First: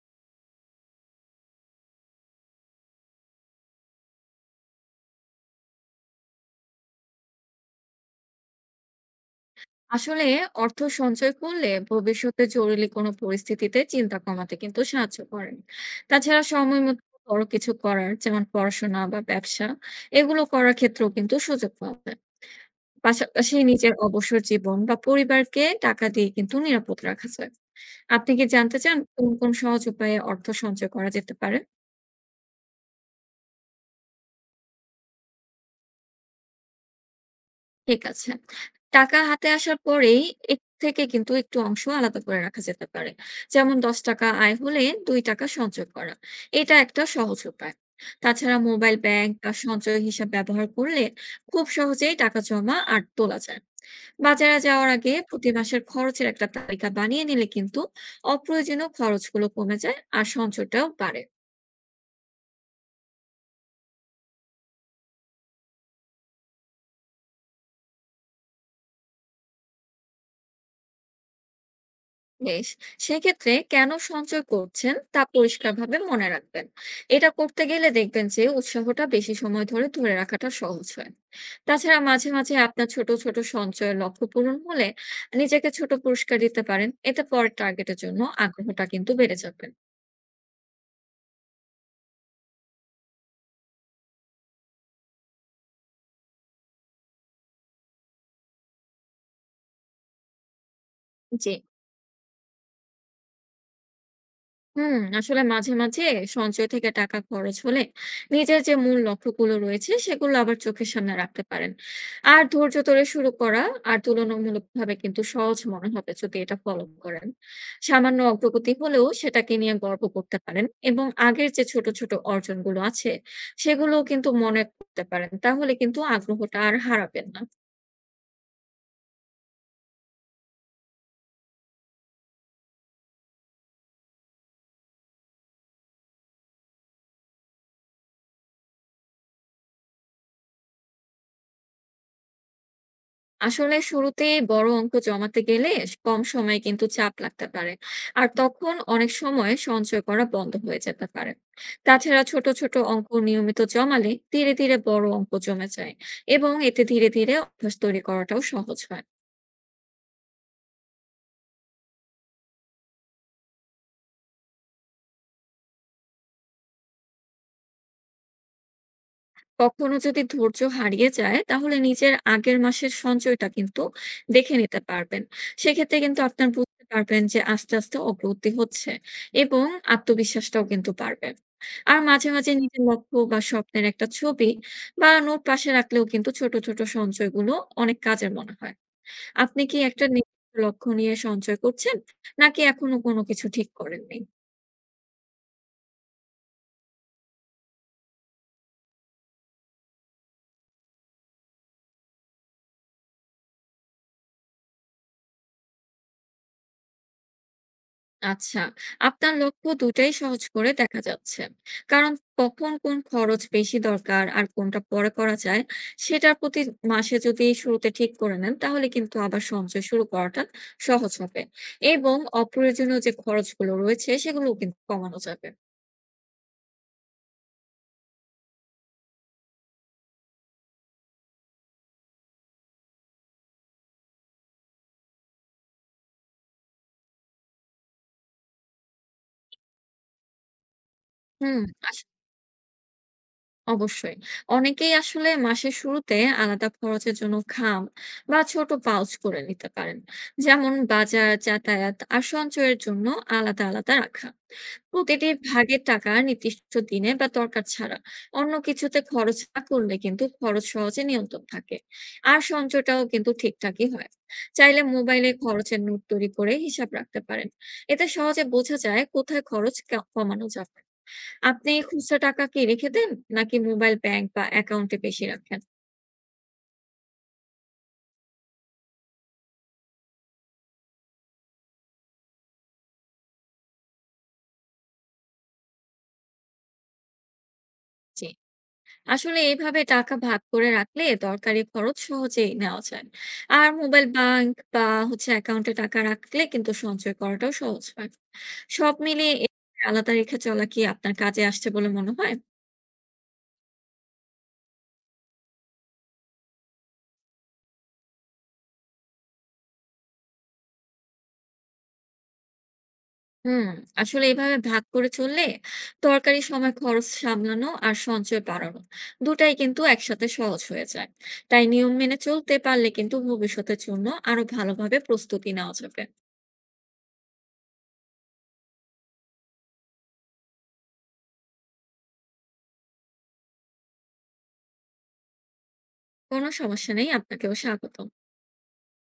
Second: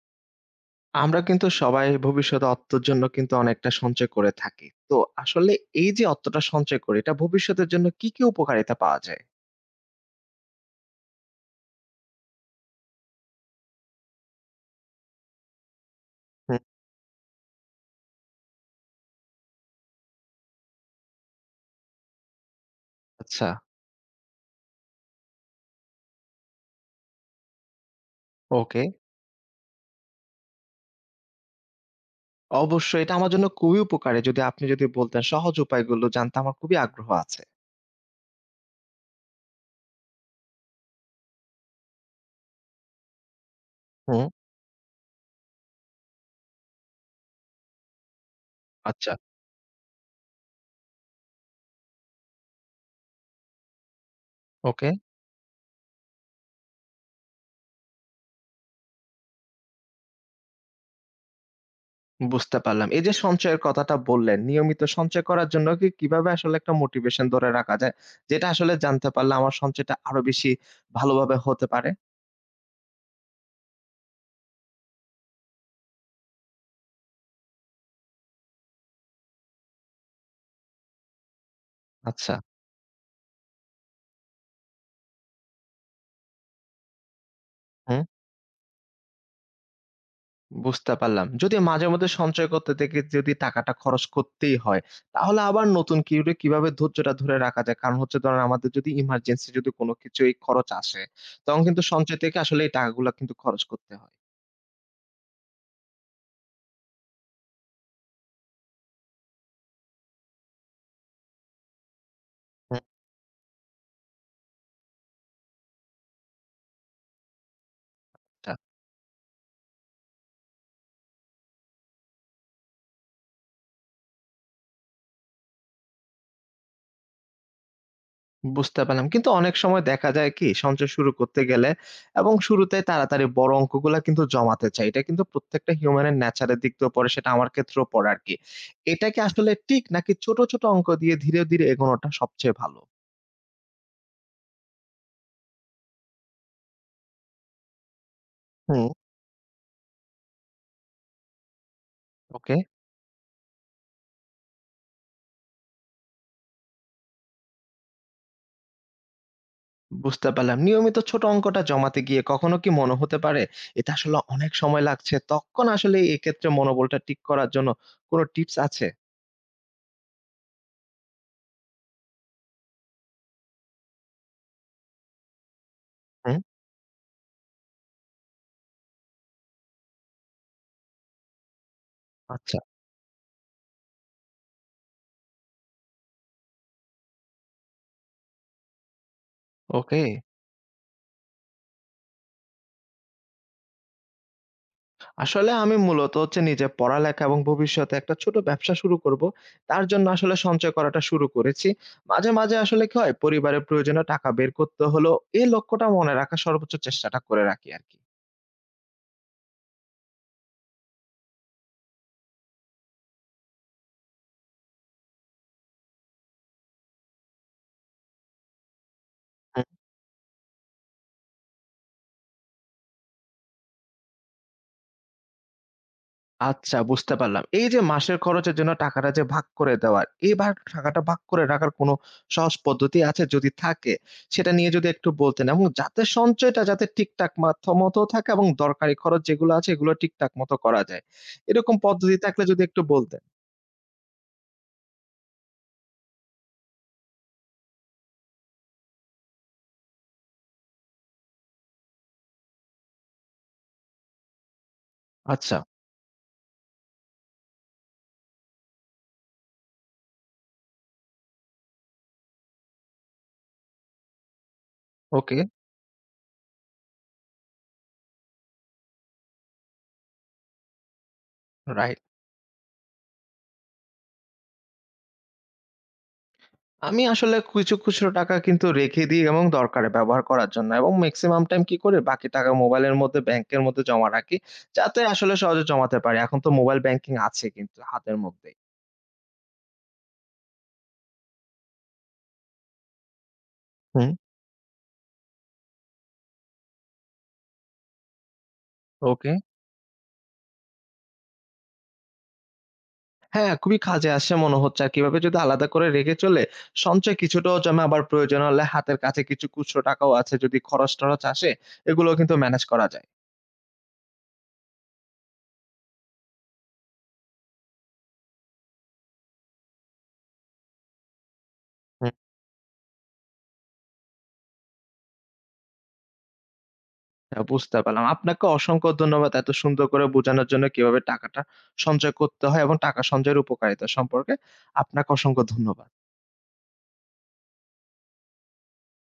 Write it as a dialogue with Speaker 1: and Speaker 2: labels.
Speaker 1: আমরা কিন্তু সবাই ভবিষ্যতে অর্থের জন্য কিন্তু অনেকটা সঞ্চয় করে থাকি। তো আসলে এই যে অর্থটা সঞ্চয় করি, এটা ভবিষ্যতের জন্য কি উপকারিতা পাওয়া যায়?
Speaker 2: আসলে অর্থ সঞ্চয় করলে ভবিষ্যতে জরুরি কোনো পরিস্থিতিতে চিন্তা কমাতে কিন্তু সাহায্য করে। তাছাড়া
Speaker 1: হুম,
Speaker 2: সময় মতো বড় কিছু করার যেমন পড়াশোনা বা ব্যবসা এগুলো করার ক্ষেত্রেও কিন্তু সুযোগ পাওয়া যায়।
Speaker 1: আচ্ছা,
Speaker 2: পাশাপাশি নিজের অবসর জীবন বা পরিবারকে টাকা দিয়ে কিন্তু নিরাপদ রাখা যায়। আপনি কি জানতে
Speaker 1: ওকে।
Speaker 2: চান কোন কোন সহজ উপায়ে অর্থ সঞ্চয় করা যেতে পারে?
Speaker 1: অবশ্যই এটা আমার জন্য খুবই উপকারী। যদি আপনি বলতেন সহজ উপায়গুলো জানতে আমার খুবই আগ্রহ আছে।
Speaker 2: ঠিক আছে। টাকা হাতে আসার পরেই এর থেকে কিন্তু একটু অংশ আলাদা করে রাখা যেতে পারে। যেমন
Speaker 1: হুম,
Speaker 2: ৳১০ আয় হলে ৳২ সঞ্চয় করা। এটা একটা সহজ উপায়। তাছাড়া মোবাইল
Speaker 1: আচ্ছা,
Speaker 2: ব্যাংক বা সঞ্চয় হিসাব ব্যবহার করলে খুব সহজেই টাকা জমা আর তোলা যায়। বাজারে
Speaker 1: ওকে।
Speaker 2: যাওয়ার আগে প্রতি মাসের খরচের একটা তালিকা বানিয়ে নিলে কিন্তু অপ্রয়োজনীয় খরচগুলো কমে যায় আর সঞ্চয়টাও বাড়ে।
Speaker 1: বুঝতে পারলাম। এই যে সঞ্চয়ের কথাটা বললেন, নিয়মিত সঞ্চয় করার জন্য কি কিভাবে আসলে একটা মোটিভেশন ধরে রাখা যায়? যেটা আসলে জানতে পারলে আমার সঞ্চয়টা আরো বেশি ভালোভাবে হতে পারে?
Speaker 2: বেশ, সেক্ষেত্রে কেন সঞ্চয় করছেন তা পরিষ্কারভাবে মনে রাখবেন। এটা করতে গেলে দেখবেন যে উৎসাহটা বেশি সময় ধরে ধরে রাখাটা সহজ হয়। তাছাড়া মাঝে
Speaker 1: আচ্ছা,
Speaker 2: মাঝে আপনার ছোট ছোট সঞ্চয়ের লক্ষ্য পূরণ হলে নিজেকে ছোট পুরস্কার দিতে পারেন। এতে পরের টার্গেটের
Speaker 1: হুম।
Speaker 2: জন্য আগ্রহটা কিন্তু বেড়ে যাবে।
Speaker 1: বুঝতে পারলাম। যদিও মাঝেমধ্যে সঞ্চয় করতে থেকে যদি টাকাটা খরচ করতেই হয়, তাহলে আবার নতুন কিউরে কিভাবে ধৈর্যটা ধরে রাখা যায়? কারণ হচ্ছে ধরেন আমাদের যদি ইমার্জেন্সি কোনো কিছু এই খরচ আসে,
Speaker 2: জি।
Speaker 1: তখন কিন্তু সঞ্চয় থেকে আসলে এই টাকাগুলা কিন্তু খরচ করতে হয়।
Speaker 2: আসলে মাঝে, মাঝে সঞ্চয় থেকে টাকা খরচ হলে নিজের যে মূল লক্ষ্যগুলো রয়েছে সেগুলো আবার চোখের সামনে রাখতে পারেন। আর ধৈর্য
Speaker 1: হুম।
Speaker 2: ধরে শুরু করা আর তুলনামূলকভাবে কিন্তু সহজ মনে হবে যদি এটা ফলো করেন। সামান্য
Speaker 1: টা
Speaker 2: অগ্রগতি হলেও সেটাকে নিয়ে গর্ব করতে পারেন এবং আগের যে ছোট, ছোট অর্জনগুলো আছে সেগুলোও কিন্তু মনে করতে পারেন। তাহলে কিন্তু আগ্রহটা আর হারাবেন না।
Speaker 1: বুঝতে পারলাম। কিন্তু অনেক সময় দেখা যায় কি সঞ্চয় শুরু করতে গেলে এবং শুরুতে তাড়াতাড়ি বড় অঙ্কগুলা কিন্তু জমাতে চাই। এটা কিন্তু প্রত্যেকটা হিউম্যানের ন্যাচারের দিক দিয়েও পড়ে, সেটা আমার ক্ষেত্রেও পড়ে আরকি। এটা কি আসলে ঠিক নাকি ছোট, ছোট অঙ্ক দিয়ে ধীরে, ধীরে এগোনোটা সবচেয়ে ভালো?
Speaker 2: আসলে শুরুতেই বড় অঙ্ক জমাতে গেলে কম সময়ে কিন্তু চাপ লাগতে পারে। আর তখন
Speaker 1: হুম।
Speaker 2: অনেক সময় সঞ্চয় করা বন্ধ হয়ে যেতে পারে। তাছাড়া ছোট
Speaker 1: ওকে,
Speaker 2: ছোট অঙ্ক নিয়মিত জমালে ধীরে ধীরে বড় অঙ্ক জমে যায় এবং এতে ধীরে ধীরে অভ্যাস তৈরি করাটাও সহজ হয়।
Speaker 1: বুঝতে পারলাম। নিয়মিত ছোট অঙ্কটা জমাতে গিয়ে কখনো কি মনে হতে পারে, এটা আসলে অনেক সময় লাগছে। তখন আসলে এক্ষেত্রে মনোবলটা ঠিক করার জন্য কোনো টিপস আছে?
Speaker 2: কখনো যদি ধৈর্য হারিয়ে যায় তাহলে নিজের আগের মাসের সঞ্চয়টা কিন্তু দেখে নিতে পারবেন। সেক্ষেত্রে কিন্তু
Speaker 1: হুম,
Speaker 2: আপনার বুঝতে পারবেন যে আস্তে, আস্তে অগ্রগতি হচ্ছে এবং আত্মবিশ্বাসটাও কিন্তু বাড়বে। আর মাঝে, মাঝে
Speaker 1: আচ্ছা,
Speaker 2: নিজের লক্ষ্য বা স্বপ্নের একটা ছবি বা নোট পাশে রাখলেও কিন্তু ছোট, ছোট সঞ্চয়গুলো অনেক কাজের মনে হয়। আপনি কি
Speaker 1: ওকে।
Speaker 2: একটা নির্দিষ্ট লক্ষ্য নিয়ে সঞ্চয় করছেন? নাকি এখনো কোনো কিছু ঠিক করেননি?
Speaker 1: আসলে আমি মূলত হচ্ছে নিজে পড়ালেখা এবং ভবিষ্যতে একটা ছোট ব্যবসা শুরু করব। তার জন্য আসলে সঞ্চয় করাটা শুরু করেছি। মাঝে, মাঝে আসলে কি হয়, পরিবারের প্রয়োজনে টাকা বের করতে হলেও এই লক্ষ্যটা মনে রাখার সর্বোচ্চ চেষ্টাটা করে রাখি আরকি।
Speaker 2: আচ্ছা, আপনার লক্ষ্য দুটাই সহজ করে দেখা যাচ্ছে। কারণ কখন কোন খরচ বেশি দরকার আর কোনটা পরে করা যায়, সেটার প্রতি মাসে যদি শুরুতে ঠিক করে নেন, তাহলে কিন্তু আবার সঞ্চয় শুরু করাটা সহজ হবে এবং অপ্রয়োজনীয় যে খরচগুলো রয়েছে, সেগুলোও কিন্তু কমানো যাবে।
Speaker 1: আচ্ছা বুঝতে পারলাম। এই যে মাসের খরচের জন্য টাকাটা যে ভাগ করে দেওয়া, এই ভাগ টাকাটা ভাগ করে রাখার কোনো সহজ পদ্ধতি আছে? যদি থাকে সেটা নিয়ে যদি একটু বলতেন এবং যাতে সঞ্চয়টা যাতে ঠিকঠাক মাত্রা মতো থাকে এবং দরকারি খরচ যেগুলো আছে এগুলো ঠিকঠাক মতো করা যায়।
Speaker 2: হুম,
Speaker 1: এরকম
Speaker 2: আস
Speaker 1: পদ্ধতি থাকলে যদি একটু বলতেন।
Speaker 2: অবশ্যই। অনেকেই আসলে মাসের শুরুতে আলাদা খরচের জন্য খাম বা ছোট পাউচ করে নিতে পারেন। যেমন বাজার, যাতায়াত আর সঞ্চয়ের জন্য আলাদা, আলাদা রাখা। প্রতিটি
Speaker 1: আচ্ছা,
Speaker 2: ভাগের টাকা নির্দিষ্ট দিনে বা দরকার ছাড়া অন্য কিছুতে খরচ না করলে কিন্তু খরচ সহজে নিয়ন্ত্রণ থাকে। আর সঞ্চয়টাও কিন্তু ঠিকঠাকই হয়। চাইলে মোবাইলে
Speaker 1: ওকে,
Speaker 2: খরচের নোট তৈরি করে হিসাব রাখতে পারেন। এতে সহজে বোঝা যায় কোথায় খরচ কমানো যাবে। আপনি
Speaker 1: রাইট।
Speaker 2: খুচরা টাকা কি রেখে দেন? নাকি মোবাইল ব্যাংক বা অ্যাকাউন্টে বেশি রাখেন?
Speaker 1: আমি আসলে কিছু, খুচরো টাকা কিন্তু রেখে দিই এবং দরকারে ব্যবহার করার জন্য এবং মেক্সিমাম টাইম কি করি? বাকি টাকা মোবাইলের মধ্যে, ব্যাংকের মধ্যে জমা রাখি। যাতে আসলে সহজে জমাতে পারি। এখন তো মোবাইল ব্যাংকিং আছে কিন্তু হাতের
Speaker 2: জি।
Speaker 1: মধ্যেই।
Speaker 2: আসলে এভাবে টাকা ভাগ করে রাখলে দরকারি খরচ সহজেই নেওয়া যায়। আর মোবাইল
Speaker 1: হুম,
Speaker 2: ব্যাংক বা অ্যাকাউন্টে টাকা রাখলে কিন্তু সঞ্চয় করাটাও সহজ হয়। সব
Speaker 1: ওকে।
Speaker 2: মিলিয়ে এভাবে আলাদা রেখে চলা কি আপনার কাজে আসছে বলে মনে হয়?
Speaker 1: হ্যাঁ, খুবই কাজে আসে মনে হচ্ছে। আর কিভাবে যদি আলাদা করে রেখে চলে, সঞ্চয় কিছুটাও জমে আবার প্রয়োজন হলে হাতের কাছে কিছু খুচরো টাকাও আছে। যদি খরচ-টরচ আসে, এগুলোও কিন্তু মেনেজ করা যায়।
Speaker 2: হুম, আসলে এভাবে ভাগ করে চললে দরকারি সময় খরচ সামলানো আর সঞ্চয় বাড়ানো দুটাই কিন্তু একসাথে সহজ হয়ে যায়। তাই নিয়ম মেনে চলতে পারলে কিন্তু ভবিষ্যতের জন্য আরো ভালোভাবে প্রস্তুতি নেওয়া যাবে।
Speaker 1: হ্যাঁ, বুঝতে পারলাম। আপনাকে অসংখ্য ধন্যবাদ এত সুন্দর করে বোঝানোর জন্য কিভাবে টাকাটা সঞ্চয় করতে হয় এবং টাকা সঞ্চয়ের উপকারিতা সম্পর্কে। আপনাকে অসংখ্য ধন্যবাদ।
Speaker 2: কোনো সমস্যা নেই, আপনাকেও স্বাগত।